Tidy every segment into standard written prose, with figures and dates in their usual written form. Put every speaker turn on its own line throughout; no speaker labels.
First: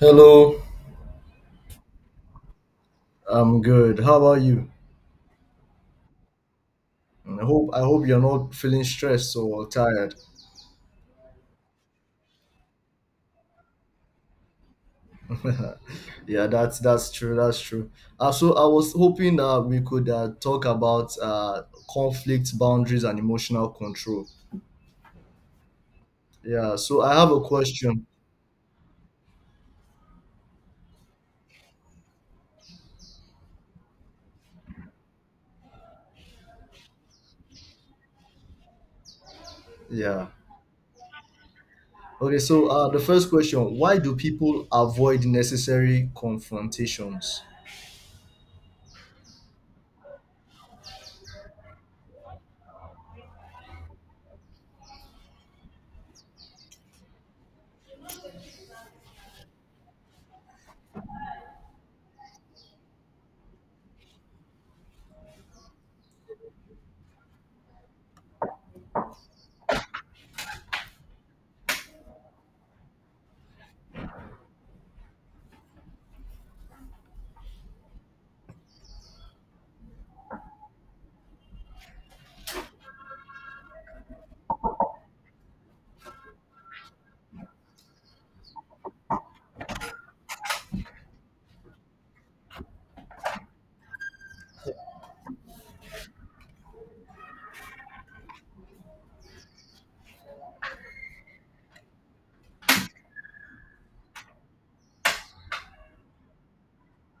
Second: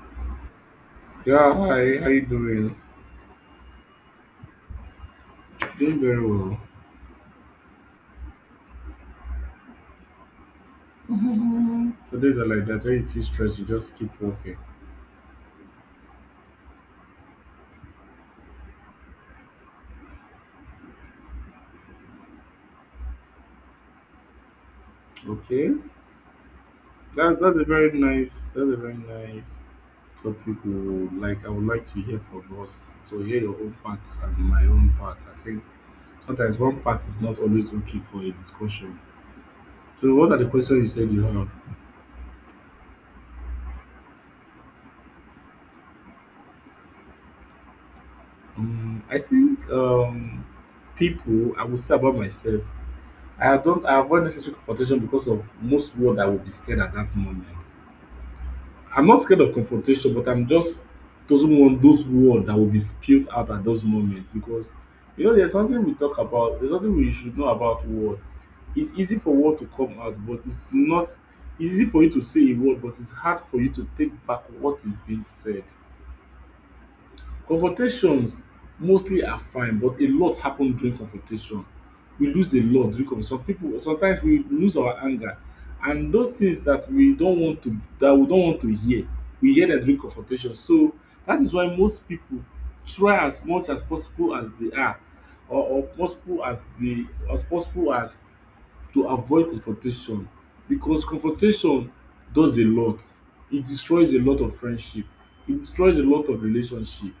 Hello,
Yeah, hi, how you doing?
I'm good. How about you?
Doing very well.
I hope you're not feeling stressed or tired.
So days are like that. When you feel stressed, you just keep walking.
Yeah, that's true. That's true. So I was hoping that we could talk about conflict boundaries and emotional control.
Okay.
Yeah. So I have a
That's a very
question.
nice topic we would like I would like to hear from us. To hear your own part and my own part. I think sometimes one part is not always okay for a discussion. So
Yeah.
what are the questions you said you have?
Okay. So the first question: Why do people avoid necessary confrontations?
I think people I will say about myself. I don't I avoid necessary confrontation because of most word that will be said at that moment. I'm not scared of confrontation, but I'm just doesn't want those words that will be spilled out at those moments because you know there's something we talk about, there's something we should know about word. It's easy for word to come out, but it's not it's easy for you to say a word, but it's hard for you to take back what is being said. Confrontations mostly are fine but a lot happen during confrontation. We lose a lot during confrontation. Some pipu sometimes we lose our anger and those things that we don want to hear we hear dem during confrontation so that is why most pipu try as much as possible as they are or possible as they as possible as to avoid confrontation because confrontation does a lot. E destroys a lot of friendship, e destroys a lot of relationship.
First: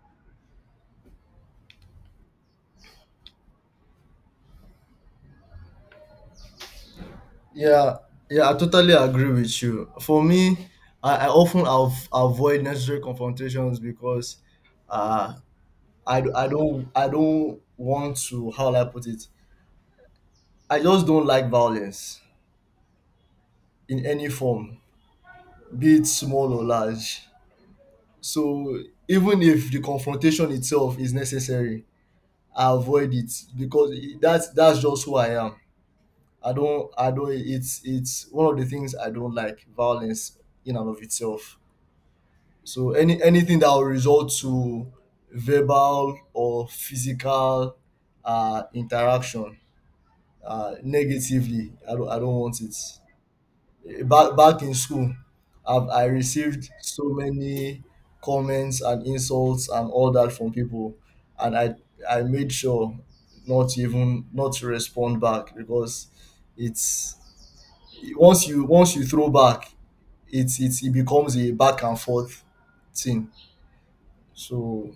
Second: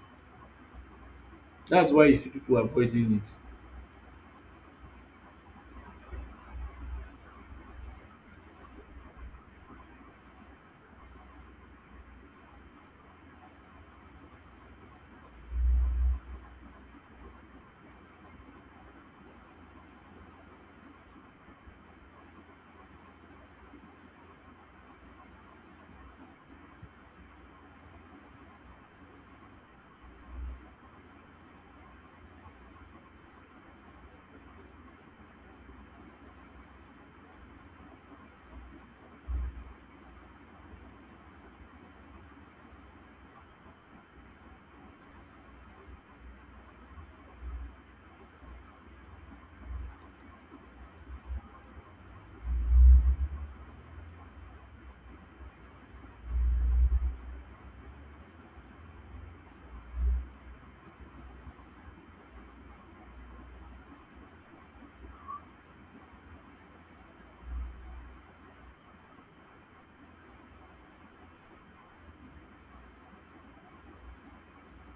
That's why you see people avoiding it.
Yeah, yeah, I totally agree with you. For me, I often avoid necessary confrontations because uh, I don't I don't want to, how will I put it. I just don't like violence in any form, be it small or large. So even if the confrontation itself is necessary, I avoid it because that's just who I am. I don't It's one of the things I don't like, violence in and of itself. So anything that will result to verbal or physical interaction negatively, I don't want it. Back in school, I received so many comments and insults and all that from people, and I made sure not, even not to respond back because it's once you throw back, it becomes a back and forth thing. So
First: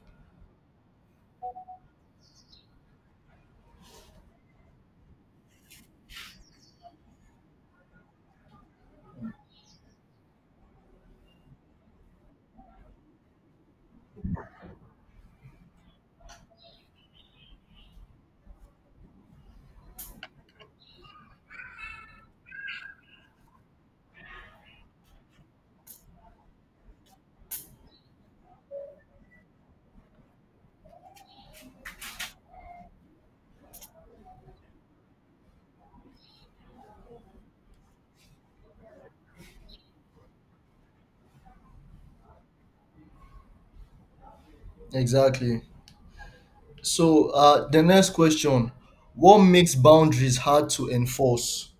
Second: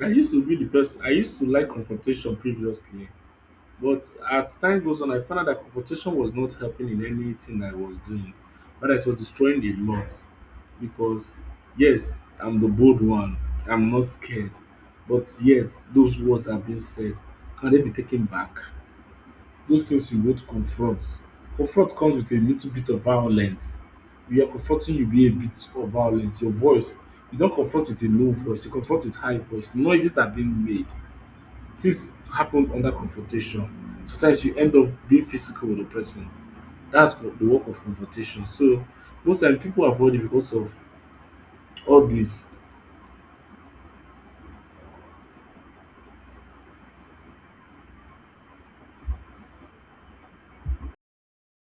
I used to be the person, I used to like confrontation previously, but as time goes on, I found out that confrontation was not helping in anything I was doing, but it was destroying a lot because, yes, I'm the bold one, I'm not scared, but yet those words are being said. Can they be taken back? Those things you both confront. Confront comes with a little bit of violence. We are confronting you with a bit of violence. Your voice, you don't confront with a low voice, you confront with high voice. Noises are being made. Things happen under confrontation. Sometimes you end up being physical with the person. That's what the work of confrontation. So most times people avoid it because of all this.
Exactly. So, the next question: What makes boundaries hard to enforce?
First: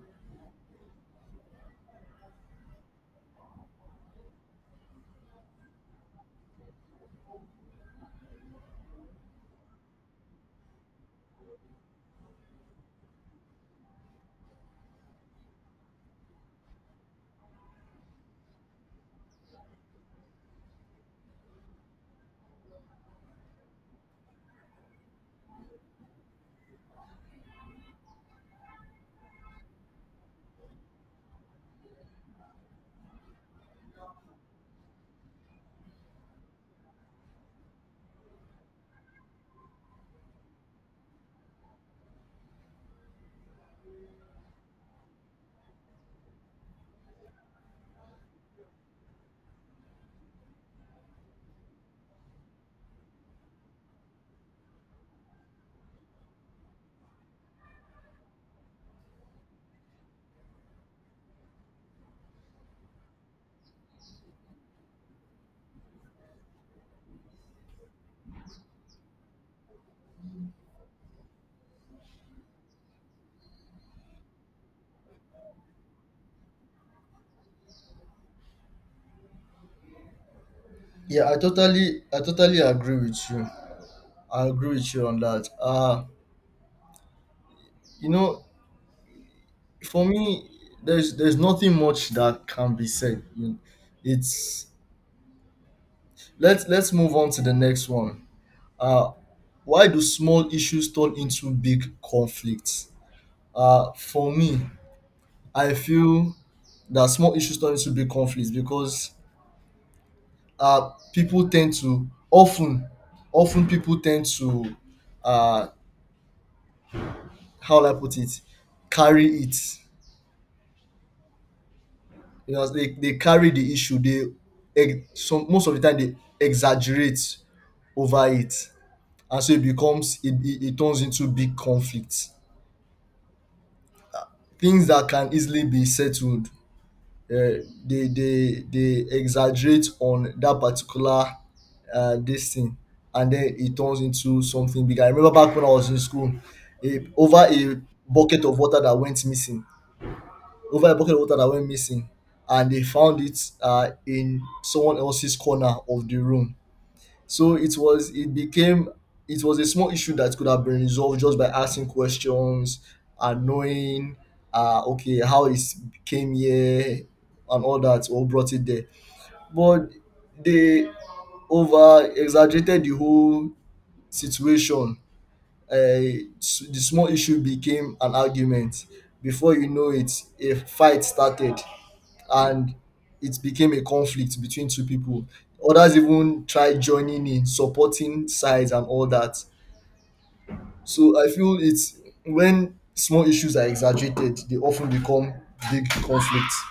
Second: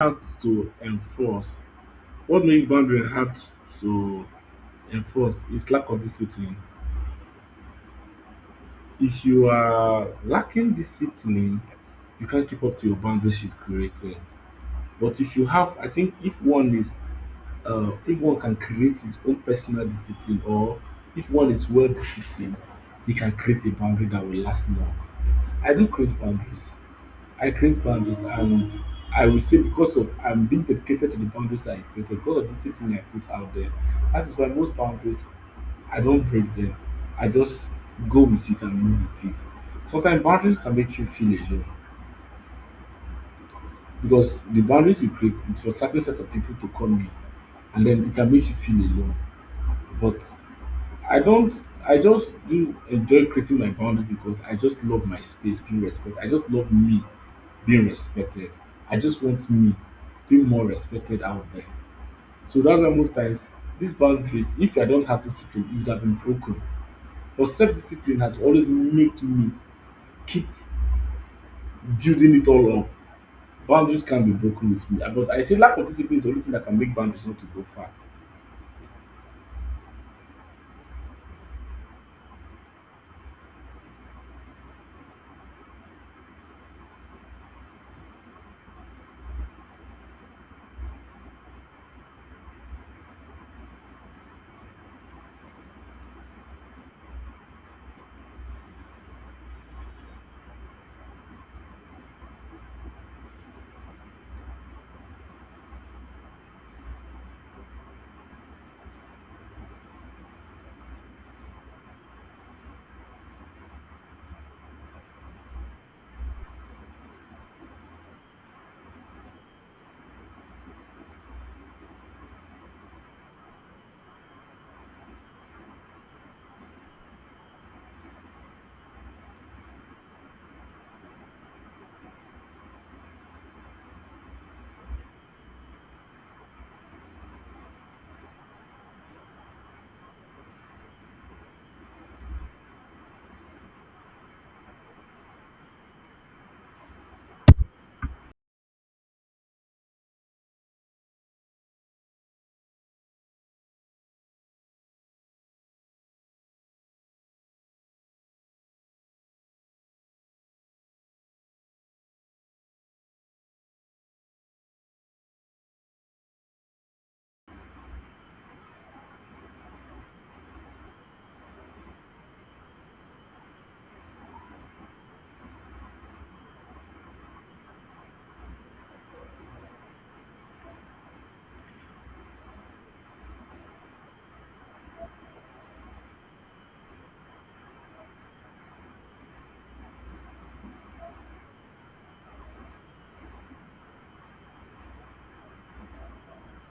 Hard to enforce. What makes boundary hard to enforce is lack of discipline. If you are lacking discipline, you can't keep up to your boundaries you've created. But if you have, I think if one is, if one can create his own personal discipline or if one is well disciplined, he can create a boundary that will last long. I do create boundaries. I create boundaries and I will say because of I'm being dedicated to the boundaries I created, because of the discipline I put out there. That is why most boundaries I don't break them. I just go with it and move with it. Sometimes boundaries can make you feel alone because the boundaries you create is for certain set of people to come in and then it can make you feel alone. But I don't I just do enjoy creating my boundaries because I just love my space, being respected. I just love me being respected. I just want me being more respected out there. So that's why most times these boundaries, if I don't have discipline, it would have been broken. But self-discipline has always made me keep building it all up. Boundaries can be broken with me. But I say lack of discipline is the only thing that can make boundaries not to go far.
Yeah, I totally agree with you. I agree with you on that. You know, for me, there's nothing much that can be said. You- It's Let's move on to the next one. Uh, why do small issues turn into big conflicts? For me, I feel that small issues turn into big conflicts because uh, people tend to often people tend to uh, how will I put it, carry it. You know, they carry the issue. They ex- some most of the time they exaggerate over it, and so it becomes it, it, it turns into big conflict. Things that can easily be settled, uh, they exaggerate on that particular this thing, and then it turns into something bigger. I remember back when I was in school, a, over a bucket of water that went missing, over a bucket of water that went missing, and they found it in someone else's corner of the room. So it became, it was a small issue that could have been resolved just by asking questions and knowing okay how it came here and all that, or brought it there. But they over exaggerated the whole situation. The small issue became an argument. Before you know it, a fight started and it became a conflict between two people. Others even tried joining in, supporting sides and all that. So I feel it's when small issues are exaggerated, they often become big conflicts.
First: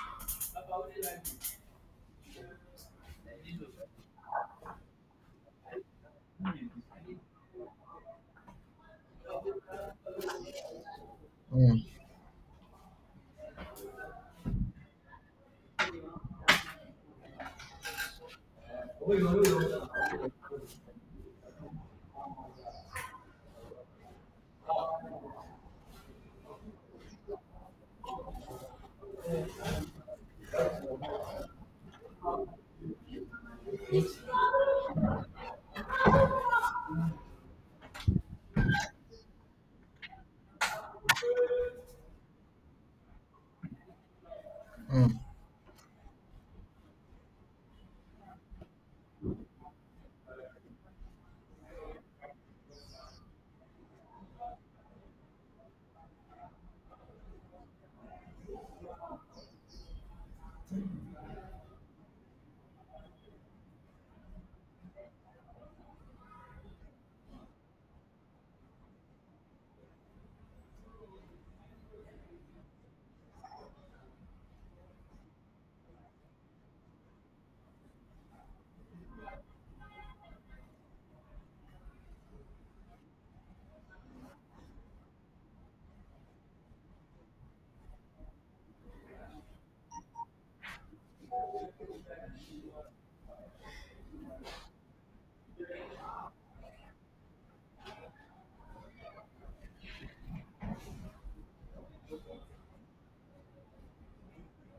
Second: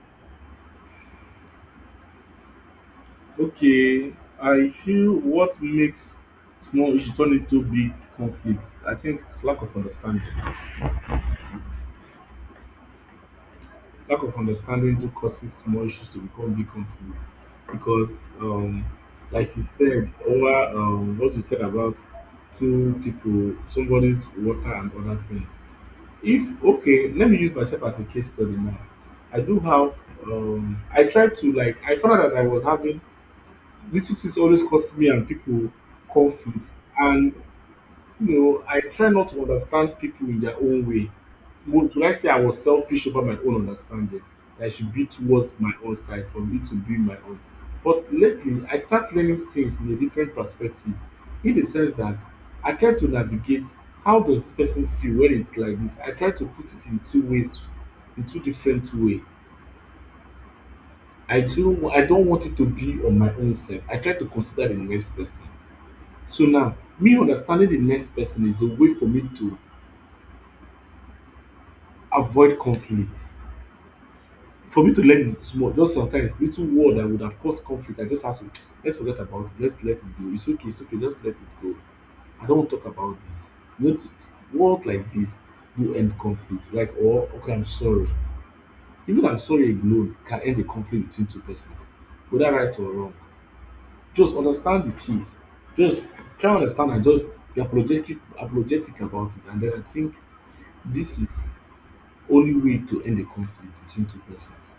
Okay, I feel what makes small issue turn into big conflicts. I think lack of understanding.
Mm.
Lack of understanding do causes small issues to become big conflict because like you said over what you said about two people somebody's water and other thing. If okay let me use myself as a case study now. I do have I tried to, I found out that I was having little things always cause me and people conflicts and you know, I try not to understand people in their own way. Would I say I was selfish over my own understanding? That I should be towards my own side for me to be my own. But lately, I start learning things in a different perspective, in the sense that I try to navigate how does this person feel when it's like this. I try to put it in two ways, in two different way. I do. I don't want it to be on my own self. I try to consider the next person. So now, me understanding the next person is a way for me to avoid conflict. For me to learn it small, just sometimes little word that would have caused conflict, I just have to let's forget about it, let's let it go. It's okay, just let it go. I don't want to talk about this. You know, words like this do end conflict. Like, or okay, I'm sorry. Even I'm sorry alone can end a conflict between two persons, whether right or wrong. Just understand the case. Just try and understand and just be apologetic, apologetic about it. And then I think this is only way to end a conflict between two persons.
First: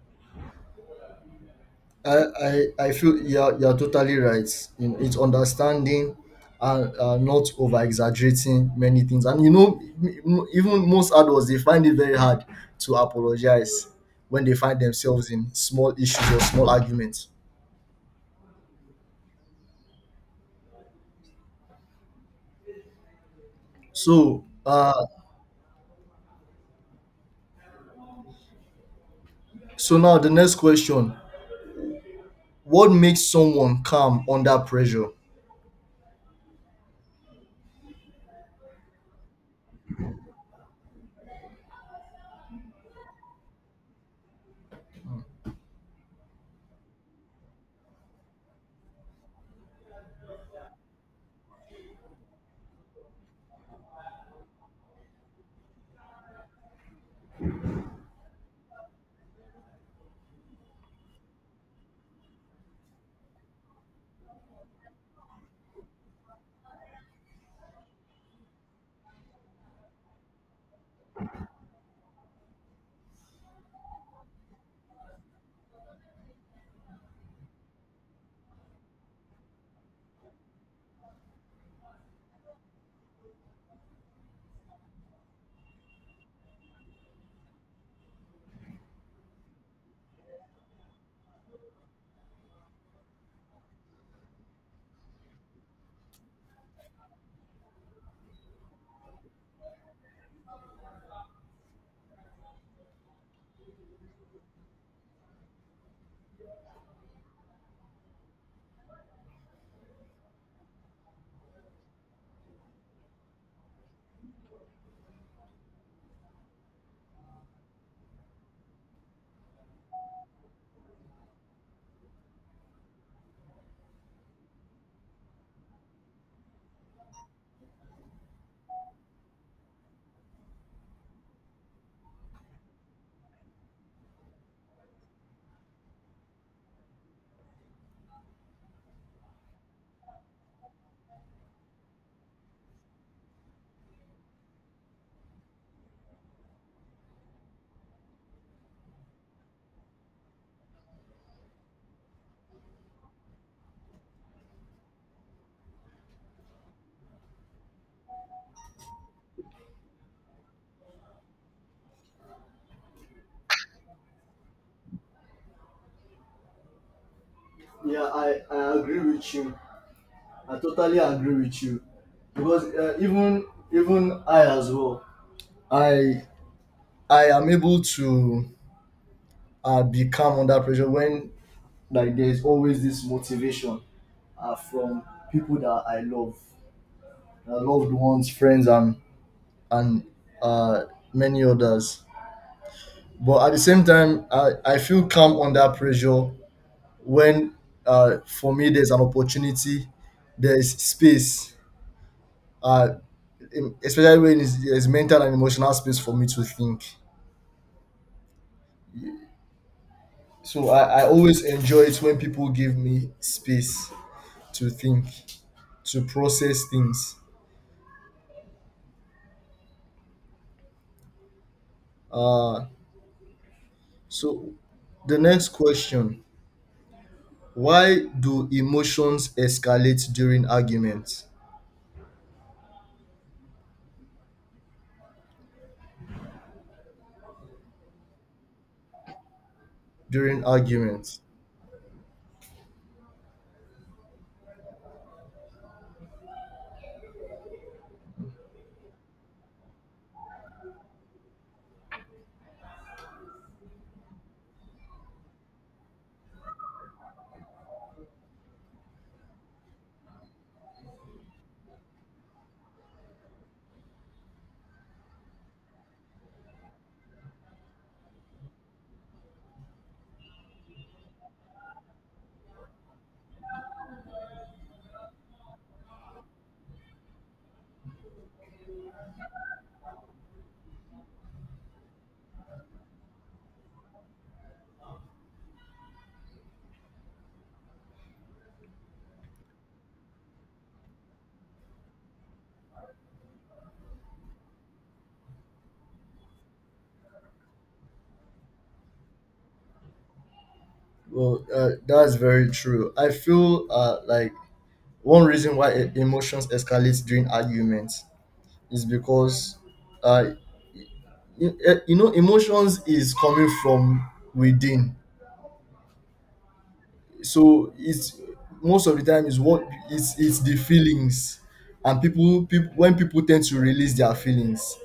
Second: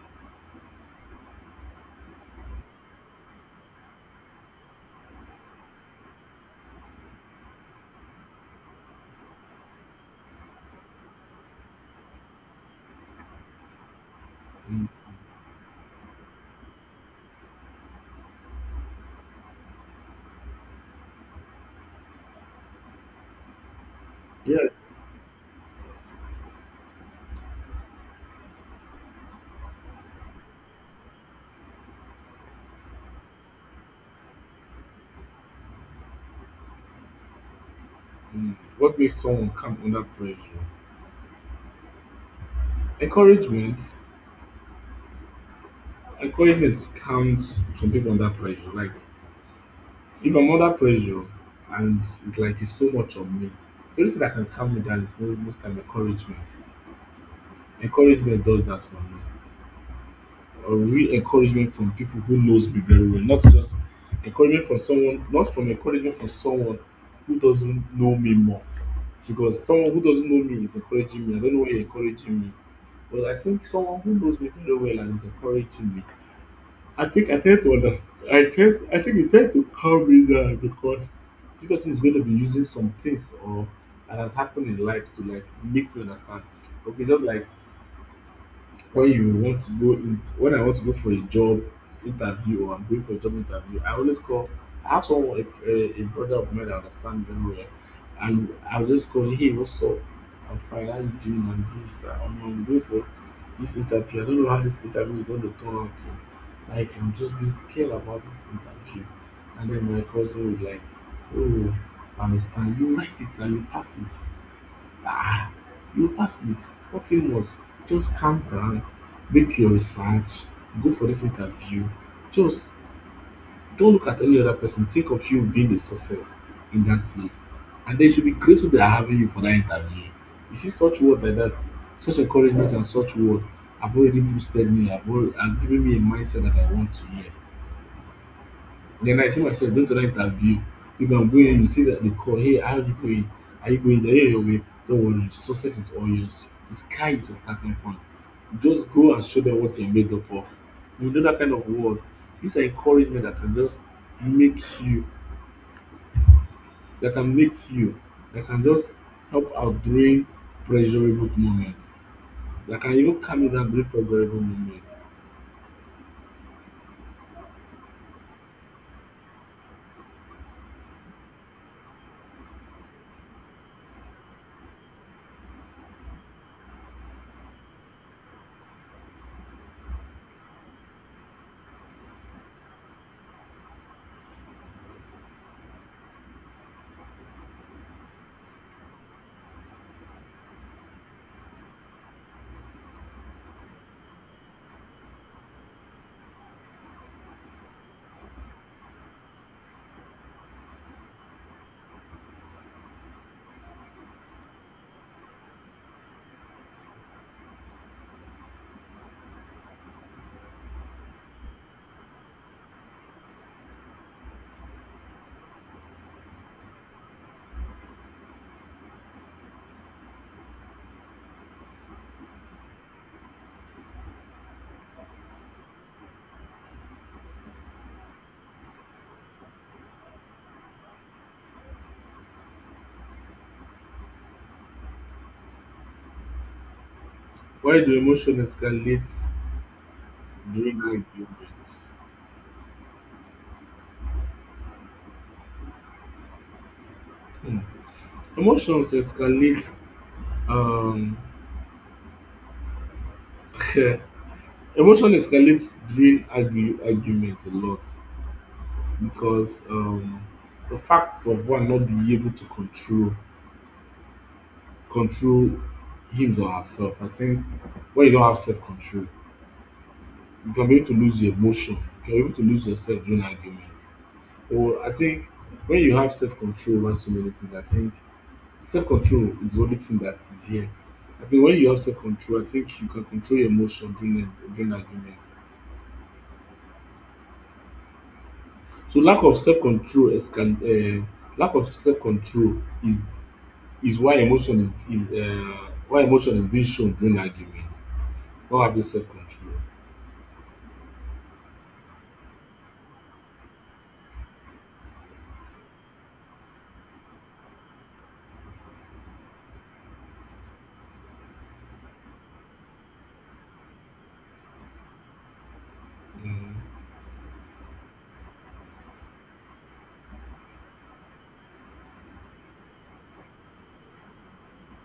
I feel you're totally right. In, it's understanding and not over exaggerating many things. And you know, even most adults, they find it very hard to apologize when they find themselves in small issues or small arguments. So,
Yeah.
now the next question: What makes someone calm under pressure?
Mm. What makes someone come under pressure? Encouragement. Encouragement comes from people under pressure. Like if I'm under pressure and it's like it's so much on me, the only thing that can calm me down is most time encouragement. Encouragement does that for me. Or real encouragement from people who knows me very well, not just encouragement from someone, not from encouragement from someone who doesn't know me more. Because someone who doesn't know me is encouraging me. I don't know why you're encouraging me. Well, I think someone who knows me very well and is encouraging me. I think I tend to understand. I tend. I think it tend to calm me down because this person is going to be using some things or that has happened in life to like make me understand. Okay, just like when I want to go for a job interview or I'm going for a job interview, I always call. I have someone, a brother of mine that understands very well, and I'll just call, hey, what's up? I'm fine. How you doing? And this, I'm going for this interview. I don't know how this interview is going to turn out. To. Like, I'm just being scared about this interview. And then my cousin would like, oh, I understand. You write it and you pass it. Ah, you pass it. What you must just calm down, make your research, go for this interview. Just don't look at any other person. Think of you being a success in that place. And they should be grateful they are having you for that interview. You see, such words like that, such encouragement and such word have already boosted me, have already has given me a mindset that I want to hear. Then I see myself going to that interview. If I'm going, you see that they call, hey, how are you going? Are you going there? Yeah, your way. Don't worry, success is all yours. The sky is your starting point. Just go and show them what you're made up of. You know that kind of word. These are encouragement that can just make you, that can make you, that can just help out during pressurable moments. That can even calm you down during pressurable moments.
Yeah, I agree with you. I totally agree with you because even I as well. I I am able to be calm under pressure when, like, there is always this motivation from people that I love, loved ones, friends, and and uh, many others. But at the same time, I feel calm under pressure when for me there's an opportunity, there's space, uh, especially when there's mental and emotional space for me to think. So I always enjoy it when people give me space to think, to process things. Uh, so the next question: why do emotions escalate during arguments,
Why do emotions escalate
during
during high
arguments.
moments? Hmm. Emotions escalate. Um, emotion escalates during argue, argument a lot because the fact of one not being able to control him or herself. I think when you don't have self control, you can be able to lose your emotion. You can be able to lose yourself during argument. Or I think when you have self control over so many things, I think self control is the only thing that is here. I think when you have self control, I think you can control your emotion during during argument. So lack of self control is is why emotion is, why emotion is being shown during argument, not having self control.
Well that's very true. I feel like one reason why emotions escalate during arguments is because uh, you know, emotions is coming from within.
um
So it's most of the time, is what it's the feelings. And people, when people tend to release their feelings,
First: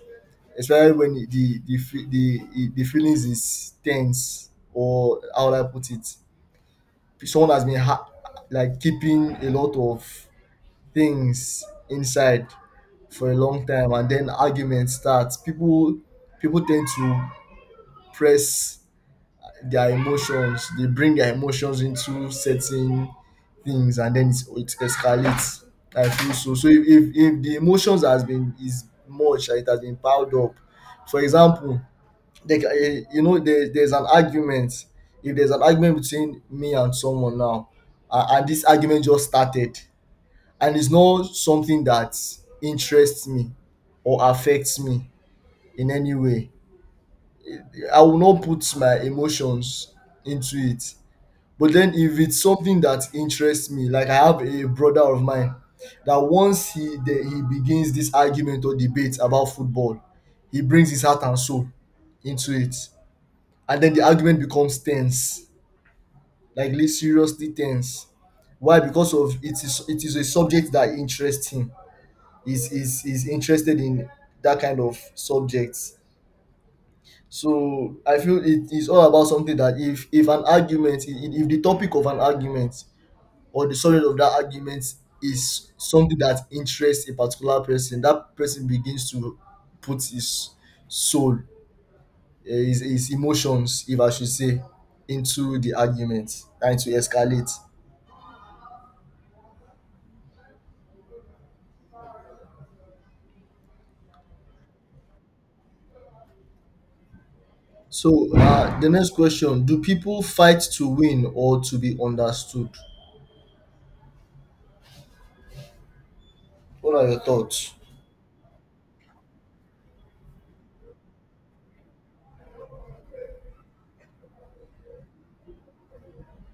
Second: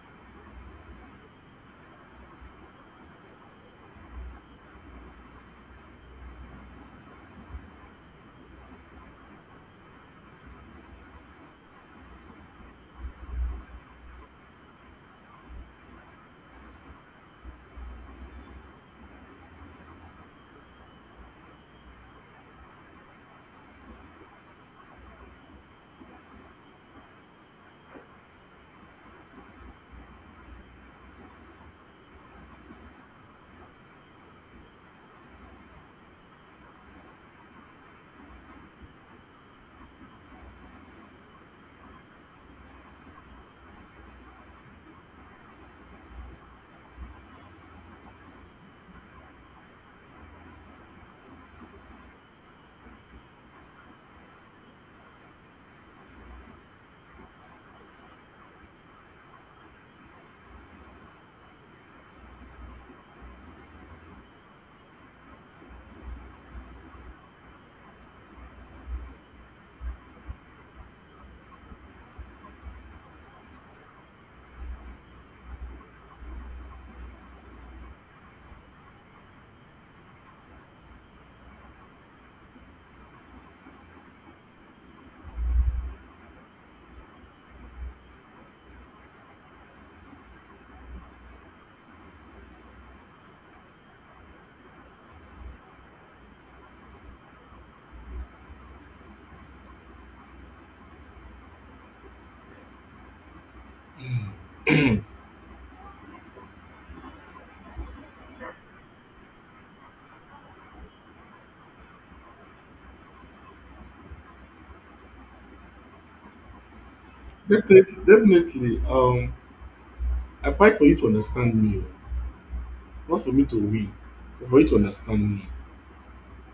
especially when the feelings is tense, or how would I put it, someone has been like keeping a lot of things inside for a long time, and then arguments start. People tend to press their emotions, they bring their emotions into certain things, and then it escalates. I feel so. So if the emotions has been, is much, it has been piled up. For example, like you know, there's an argument. If there's an argument between me and someone now, and this argument just started, and it's not something that interests me or affects me in any way, I will not put my emotions into it. But then if it's something that interests me, like I have a brother of mine that once he begins this argument or debate about football, he brings his heart and soul into it. And then the argument becomes tense, like seriously tense. Why? Because of it is a subject that interests him, is interested in that kind of subjects. So I feel it is all about something that, if an argument, I- if the topic of an argument or the subject of that argument is something that interests a particular person, that person begins to put his soul, his emotions, if I should say, into the argument, and to escalate. So the next question: Do people fight to win or to be understood? What are your thoughts?
definitely I fight for you to understand me o, not for me to win but for you to understand me.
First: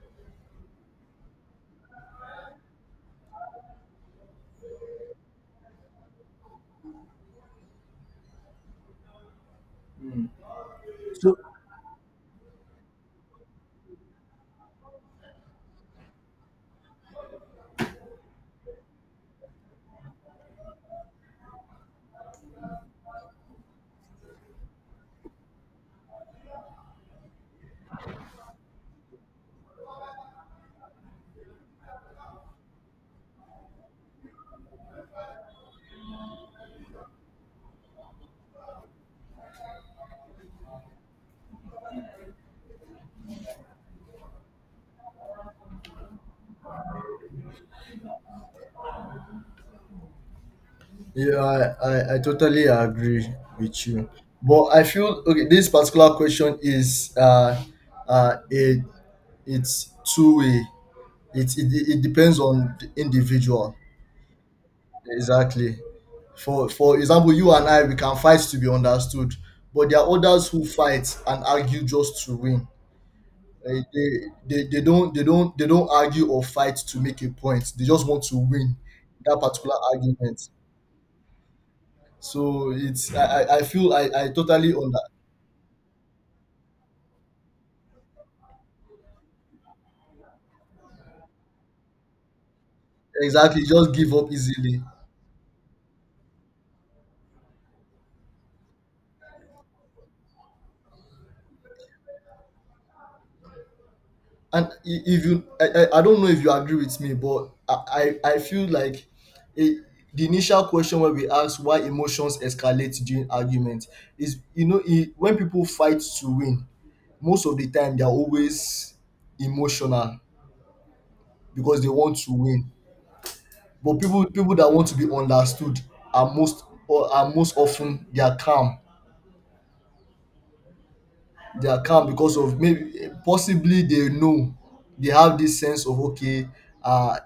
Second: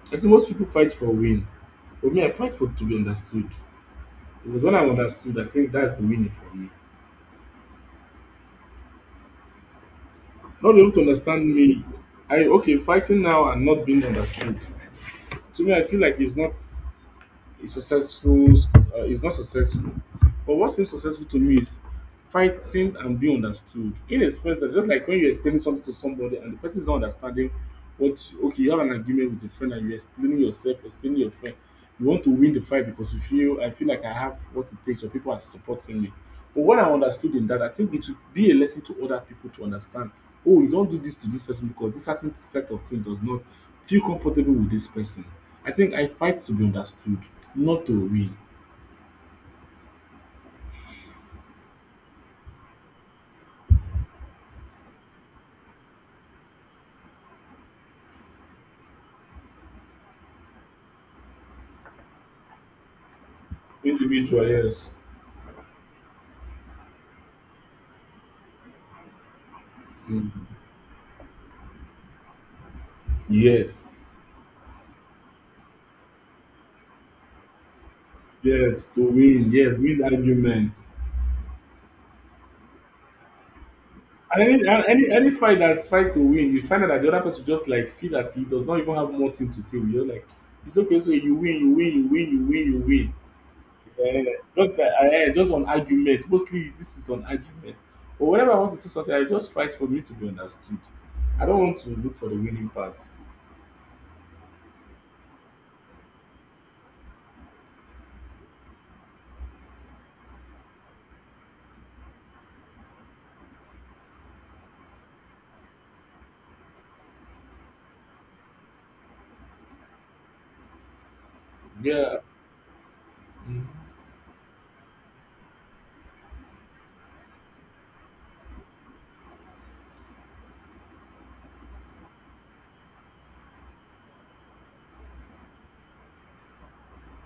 I think most pipu fight for win but me I fight for to be understood because when I'm understood I think that's the winning for me. Not be able to
So
understand me. I okay fighting now and not being understood, to me, I feel like it's not a successful. It's not successful. But what seems successful to me is fighting and being understood, in a sense that just like when you're explaining something to somebody and the person is not understanding what. Okay, you have an argument with a friend and you're explaining yourself, explaining your friend. You want to win the fight because you feel I feel like I have what it takes, or people are supporting me. But what I understood in that, I think it would be a lesson to other people to understand. Oh, you don't do this to this person because this certain set of things does not feel comfortable with this person. I think I fight to be understood, not to win.
yeah, I totally agree with you. But I feel okay, this particular question is uh it it's two way. It depends on the individual.
Individual, yes.
Exactly. For example, you and I we can fight to be understood, but there are others
Mm.
who fight and argue just to win. Eh,
Yes,
They don't argue or fight to make a point. They just want to win
yes, to
that
win,
particular
yes, win
argument.
arguments.
So it's I feel I
And any,
totally
and
under—
any any fight that fight to win, you find out that the other person just like feel that he does not even have more thing to say. You're like, it's okay, so you win, you win, you win, you win, you win.
exactly, just give up
Eh, not
easily.
that I eh, just on argument. Mostly this is on argument. But whenever I want to say something, I just fight for me to be understood. I don't want to look for the winning part.
And I- if you I don't know if you agree with me, but I feel like it, the initial question where we ask why emotions escalate during argument is, you know, when people fight to win, most of the time they're always emotional because they
Yeah.
want to win.
Mm.
But people that want to be understood are most, or are most often, they are calm. They are calm because of maybe possibly they know, they have this sense of okay, uh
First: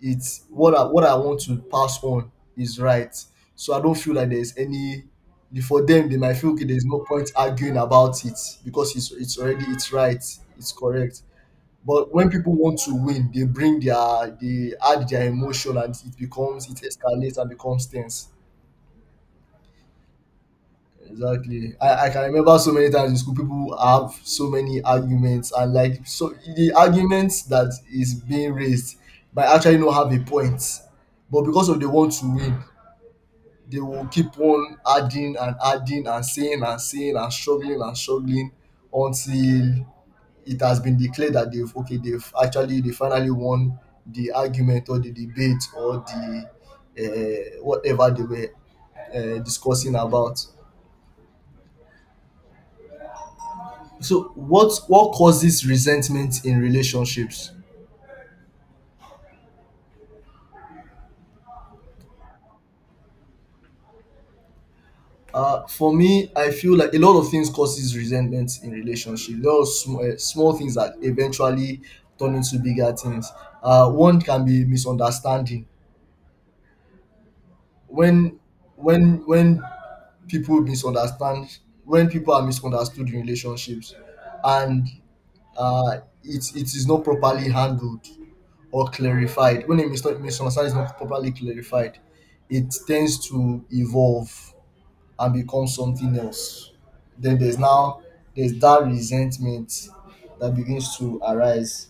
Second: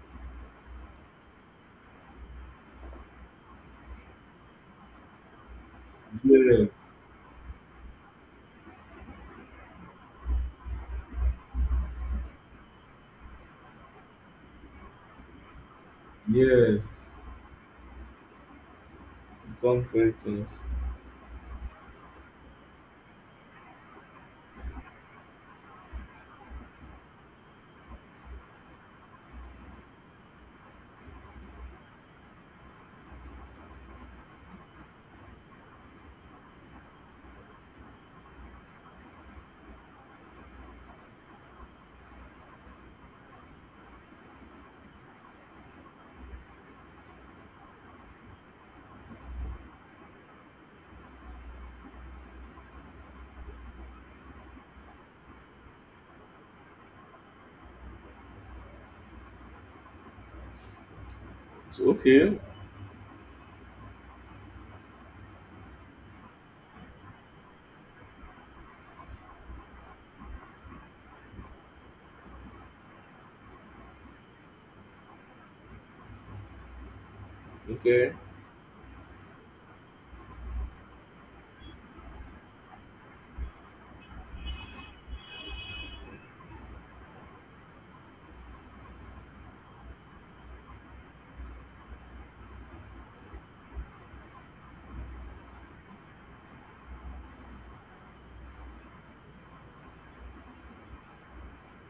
it's what I want to pass on is right. So I don't feel like there's any— for them they might feel okay there's
Yes.
no point arguing about it, because it's already, it's right, it's correct. But when people want to win, they bring their— they add their emotion and it
Yes.
escalates and becomes tense.
Become things.
Exactly. I can remember so many times in school people have so many arguments, and like so the arguments that is being raised might actually not have a point. But because of they want to win, they will keep on adding and adding and saying and saying and struggling until it has been declared that they've actually, they finally won the argument or the debate or the whatever they were discussing about. So what causes resentment in relationships?
So okay.
For me, I feel like a lot of things causes resentment in relationship. A lot of small, small things that eventually turn into bigger things. One can be misunderstanding.
Okay.
When when people misunderstand, when people are misunderstood in relationships, and uh, it is not properly handled or clarified. When a misunderstanding is not properly clarified, it tends to evolve and become something else. Then there's that resentment that begins to arise.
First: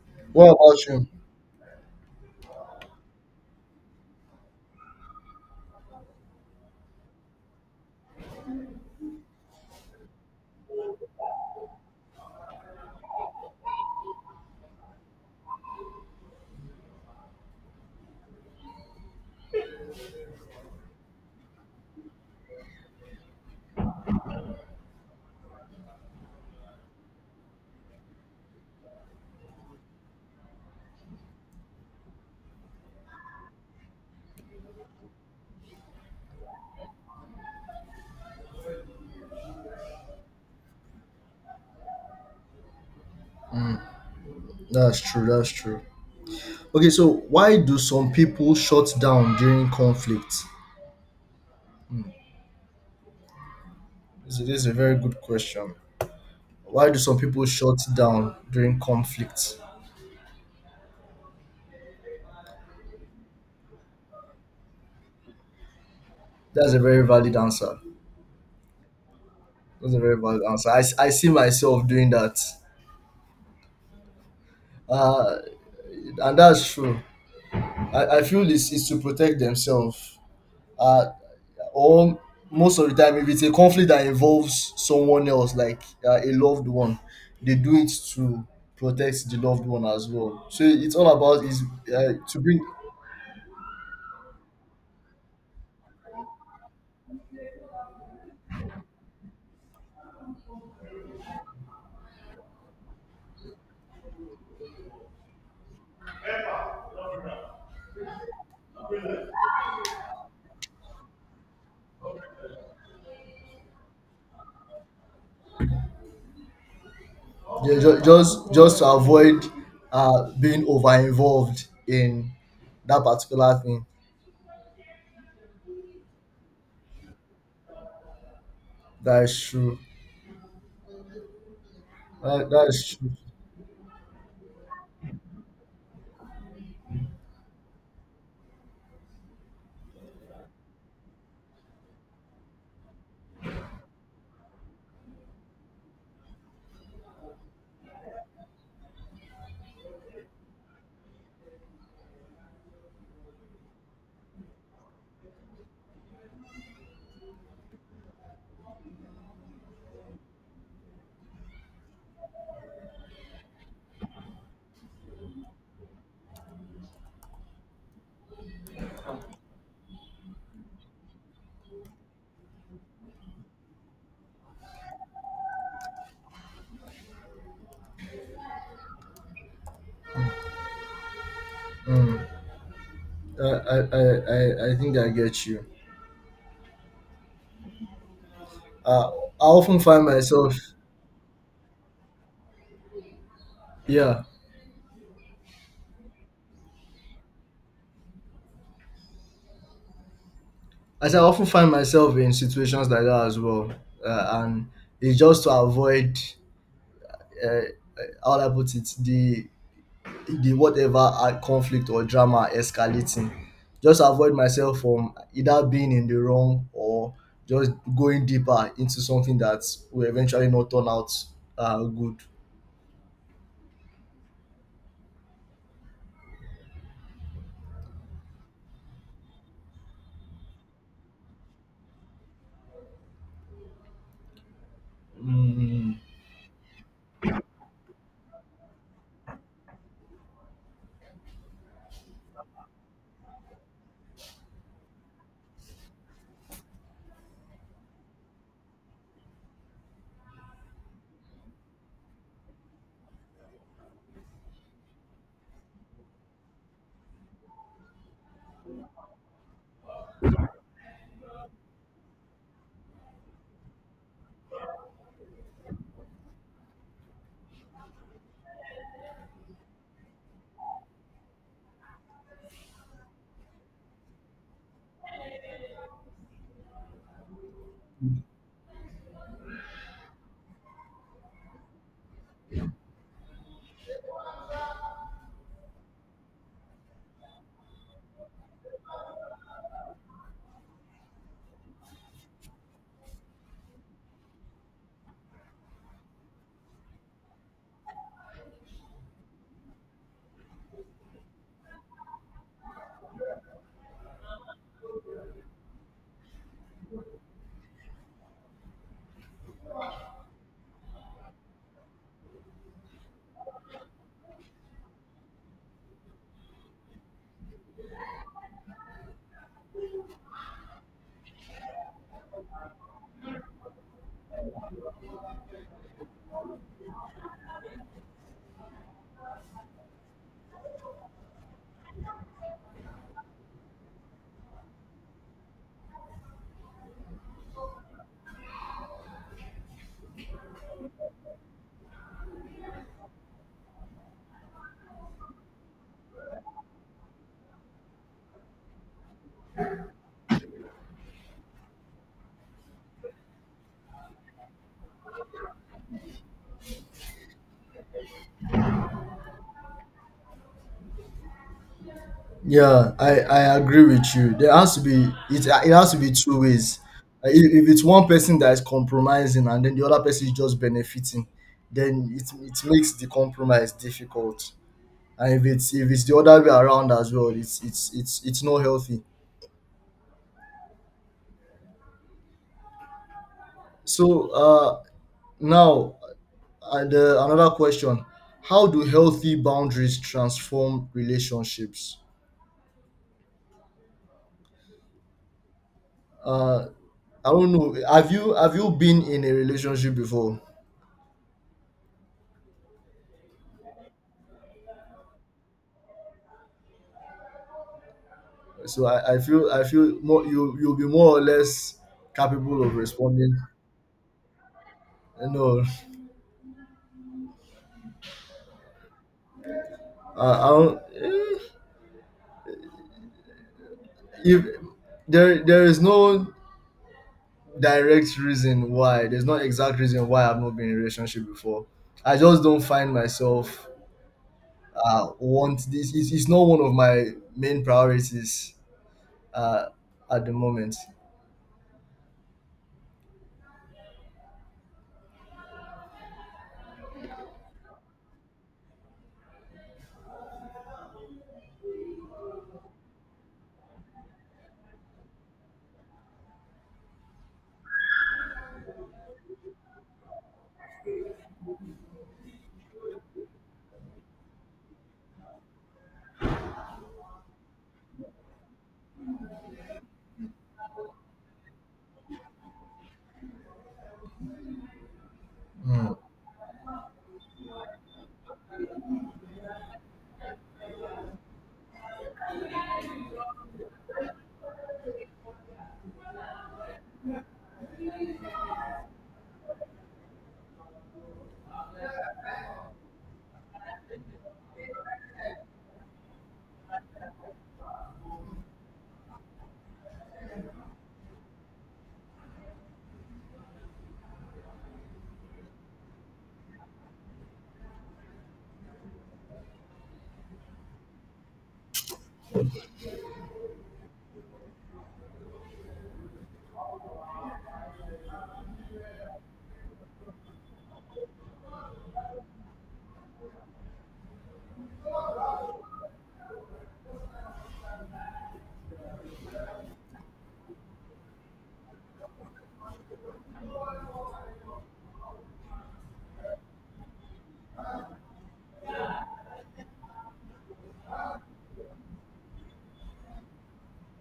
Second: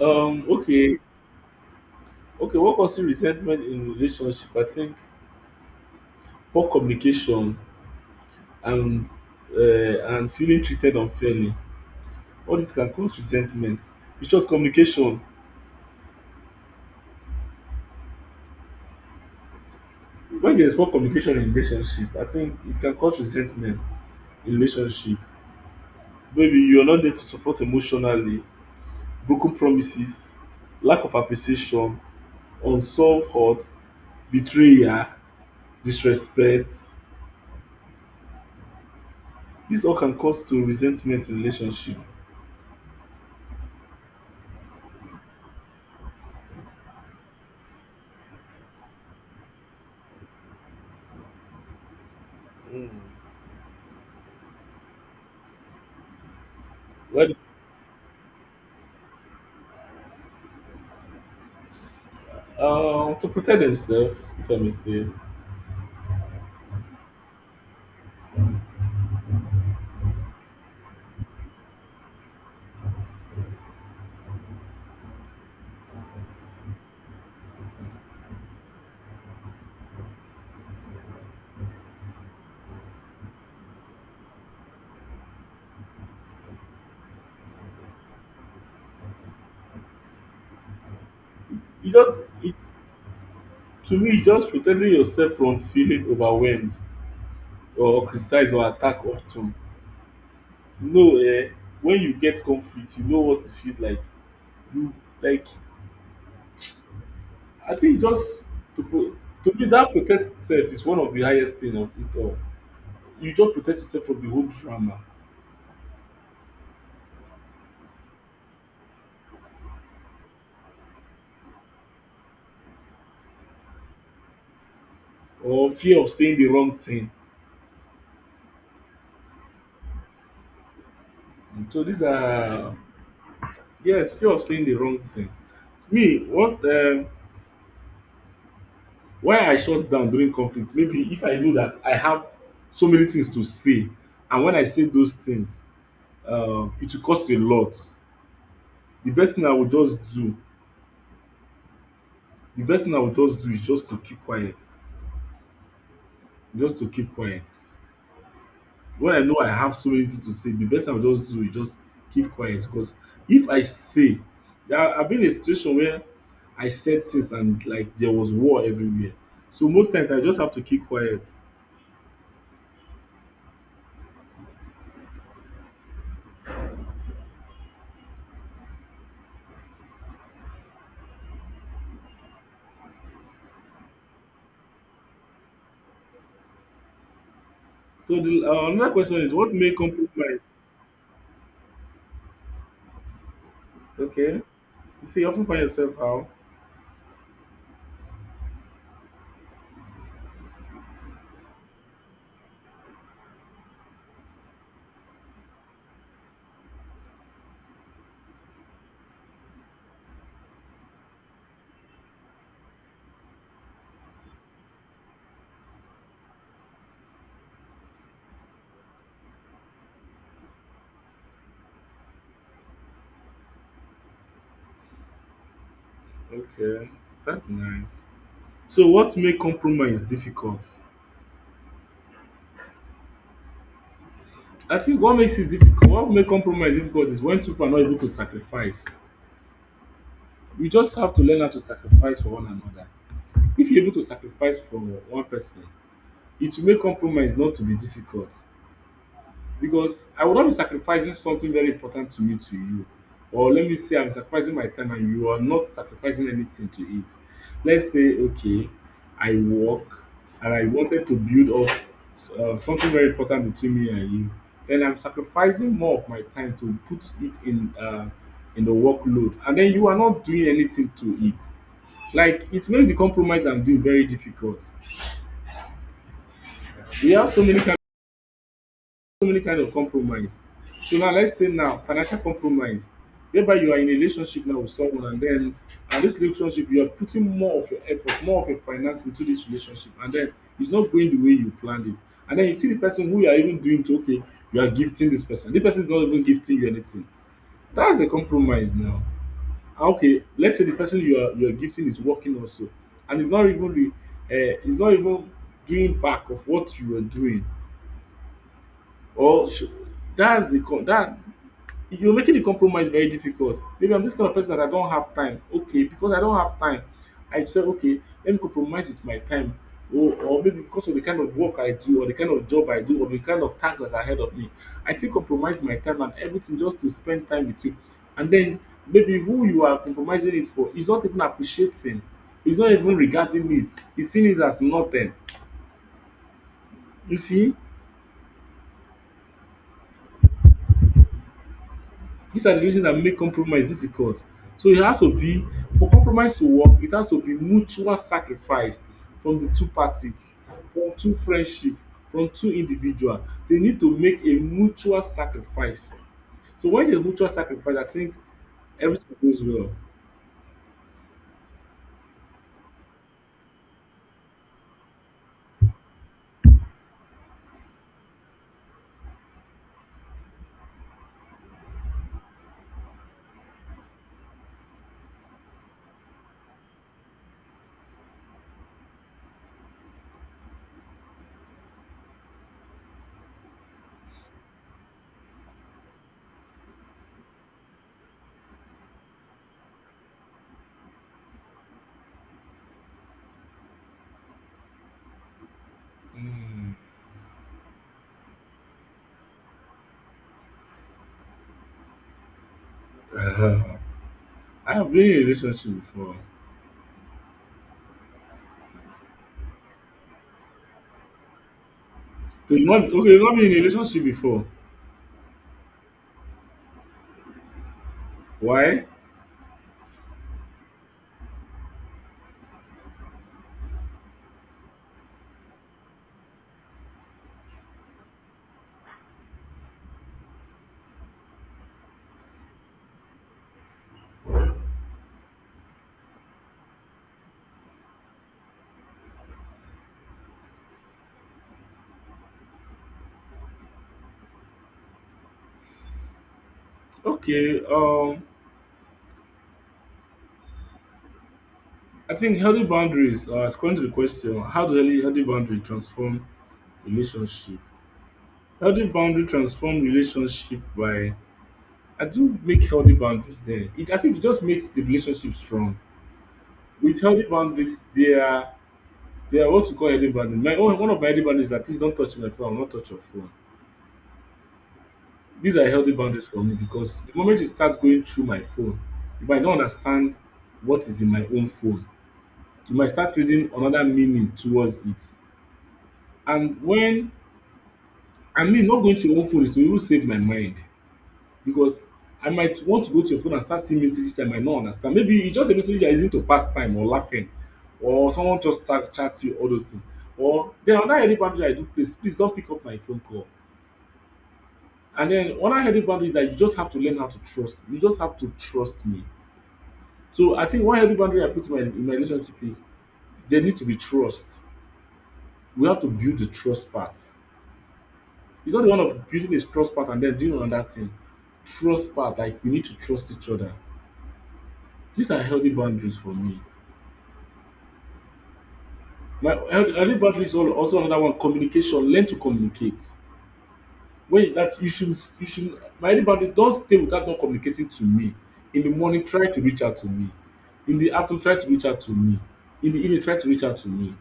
What about
Okay.
you?
Okay, what causes resentment in relationship? I think poor communication and and feeling treated unfairly. All this can cause resentment. In short, communication. When there's poor communication in relationship, I think it can cause resentment in relationship. Maybe you're not there to support emotionally, broken promises, lack of appreciation, unsolved hurt, betrayal, disrespect. These all can cause to resentment in relationship.
That's true. That's true. Okay, so why do some people shut down during conflict?
Mm.
This is, this is a very good question. Why do some
Well,
people shut down during conflict?
to protect themselves, if I may say,
That's a very valid answer. That's a very valid answer. I see myself doing that. Uh, and that's true. I feel it's to protect themselves. Uh, or most of the time, if it's a conflict that involves someone else, like a loved one, they do it to protect the loved one as well. So it's all about is
you just
to
it,
bring—
to me just protecting yourself from feeling overwhelmed or criticized or attacked often, know, when you get conflict you know what e feel like, you like I think just to pro to me dat protect sef is one of de highest thing of it all. You just protect yourself from de whole drama
yeah, just to avoid being over involved in that particular thing.
or fear of saying de wrong thing,
That is true.
so dis
That
are,
is true.
yes, fear of saying de wrong thing. Me once, why I shut down during conflict, maybe if I know dat I have so many things to say, and when I say those things, it will cost a lot. De best thing I will just do. The best thing I would just do is just to keep quiet, just to keep quiet. When I know I have so many things to say, the best thing I would just do is just keep quiet, because if I say, there, I've been in a situation where I said things and like there was war everywhere. So most times I just have to keep quiet.
I think I get you.
So the another
Uh,
question is
I
what made
often find
compromise?
myself, yeah,
Okay. You see, you often find yourself how?
as I often find myself in situations like that as well. And it's just to avoid, uh, how do I put it, the whatever conflict or drama escalating. Just avoid myself from either being in the wrong or just going deeper into something that will eventually not turn out good.
Okay. That's nice. So what made compromise difficult? I think what makes it difficult
Mm.
what make compromise difficult is when two people are not able to sacrifice. You just have to learn how to sacrifice for one another. If you're able to sacrifice for one person, it will make compromise not to be difficult, because I will not be sacrificing something very important to me to you. Or let me say I'm sacrificing my time and you are not sacrificing anything to it. Let's say, okay, I work and I wanted to build up something very important between me and you. Then I'm sacrificing more of my time to put it in the workload, and then you are not doing anything to it. Like it makes the compromise I'm doing very difficult. We have so many, so many kind of compromise. So now let's say now financial compromise, whereby you are in a relationship now with someone, and then and this relationship you are putting more of your effort, more of your finance into this relationship, and then it's not going the way you planned it. And then you see the person who you are even doing to, okay, you are gifting this person. The person is not even gifting you anything. That's a compromise now. And okay, let's say the person you are gifting is working also, and it's not even the it's not even doing back of what you were doing, or sh- that. You're making the compromise very difficult. Maybe I'm this kind of person that I don't have time. Okay, because I don't have time, I say, okay, let me compromise with my time. Or maybe because of the kind of work I do, or the kind of job I do, or the kind of tasks that's ahead of me, I still compromise my time and everything just to spend time with you. And then maybe who you are compromising it for is not even appreciating, is not even regarding it, he's seeing it as nothing. You see? These are the reasons that make compromise difficult. So it has to be, for compromise to work, it has to be mutual sacrifice from the two parties, from two friendship, from two individual. They need to make a mutual sacrifice. So when there's mutual sacrifice, I think everything goes well.
Yeah, I agree with you. There has to be it has to be two ways. If it's one person that is compromising and then the other person is just benefiting, then it makes the compromise difficult. And if it's, if it's the other way around as well, it's not healthy. So now, another question: How do healthy boundaries transform relationships? Uh, I don't know. Have you, have you been in a relationship before?
I have been in a relationship before.
So I feel, I feel more, you you'll be more or less
So
capable
you
of
not, okay, you
responding.
not been in a relationship before.
No,
Why?
I don't. Eh, if there is no direct reason, why there's no exact reason why I've not been in a relationship before. I just don't find myself want this. It's not one of my main priorities uh at the moment.
Okay, I think healthy boundaries, according to the question, how do healthy boundaries transform relationship? Healthy boundary transform relationship by, I think, make healthy boundaries there. It, I think it just makes the relationship strong. With healthy boundaries, they are, they are what you call healthy boundaries. My own, one of my healthy boundaries is like please don't touch my phone, I will not touch your phone. These are healthy
Mm,
boundaries for me, because the moment you start going through my phone, you might not understand what is in my own phone. You might start reading another meaning towards it. And when I mean not going to your own phone is to even save my mind, because I might want to go to your phone and start seeing messages I might not understand. Maybe it's just a message you're using to pass time or laughing, or someone just start chat you, all those things. Or then another healthy boundary I do place, please don't pick up my phone call. And then another healthy boundary is that you just have to learn how to trust. You just have to trust me. So I think one healthy boundary I put in my relationship is there need to be trust. We have to build the trust part. It's not the one of building a trust part and then doing another thing. Trust part, like we need to trust each other. These are healthy boundaries for me. My early bird is also another one, communication. Learn to communicate. That you should my early bird don stay without not communicating to me. In the morning try to reach out to me. In the afternoon try to reach out to me. In the evening try to reach out to me.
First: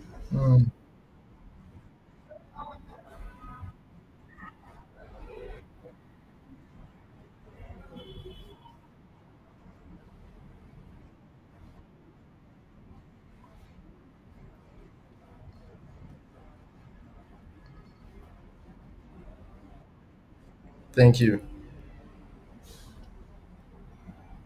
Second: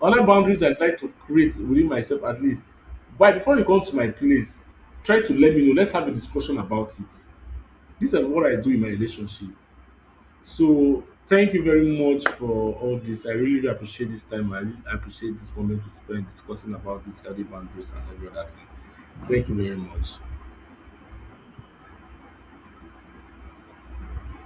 Other boundaries
mm.
I try to create within myself at least. By before you come to my place try to let me know. Let's have a discussion about it. These are what I do in my relationship. So thank you very much for all this. I really appreciate this time. I really appreciate this moment we spent discussing about this healthy boundaries and every other thing. Thank you very much.
Thank you.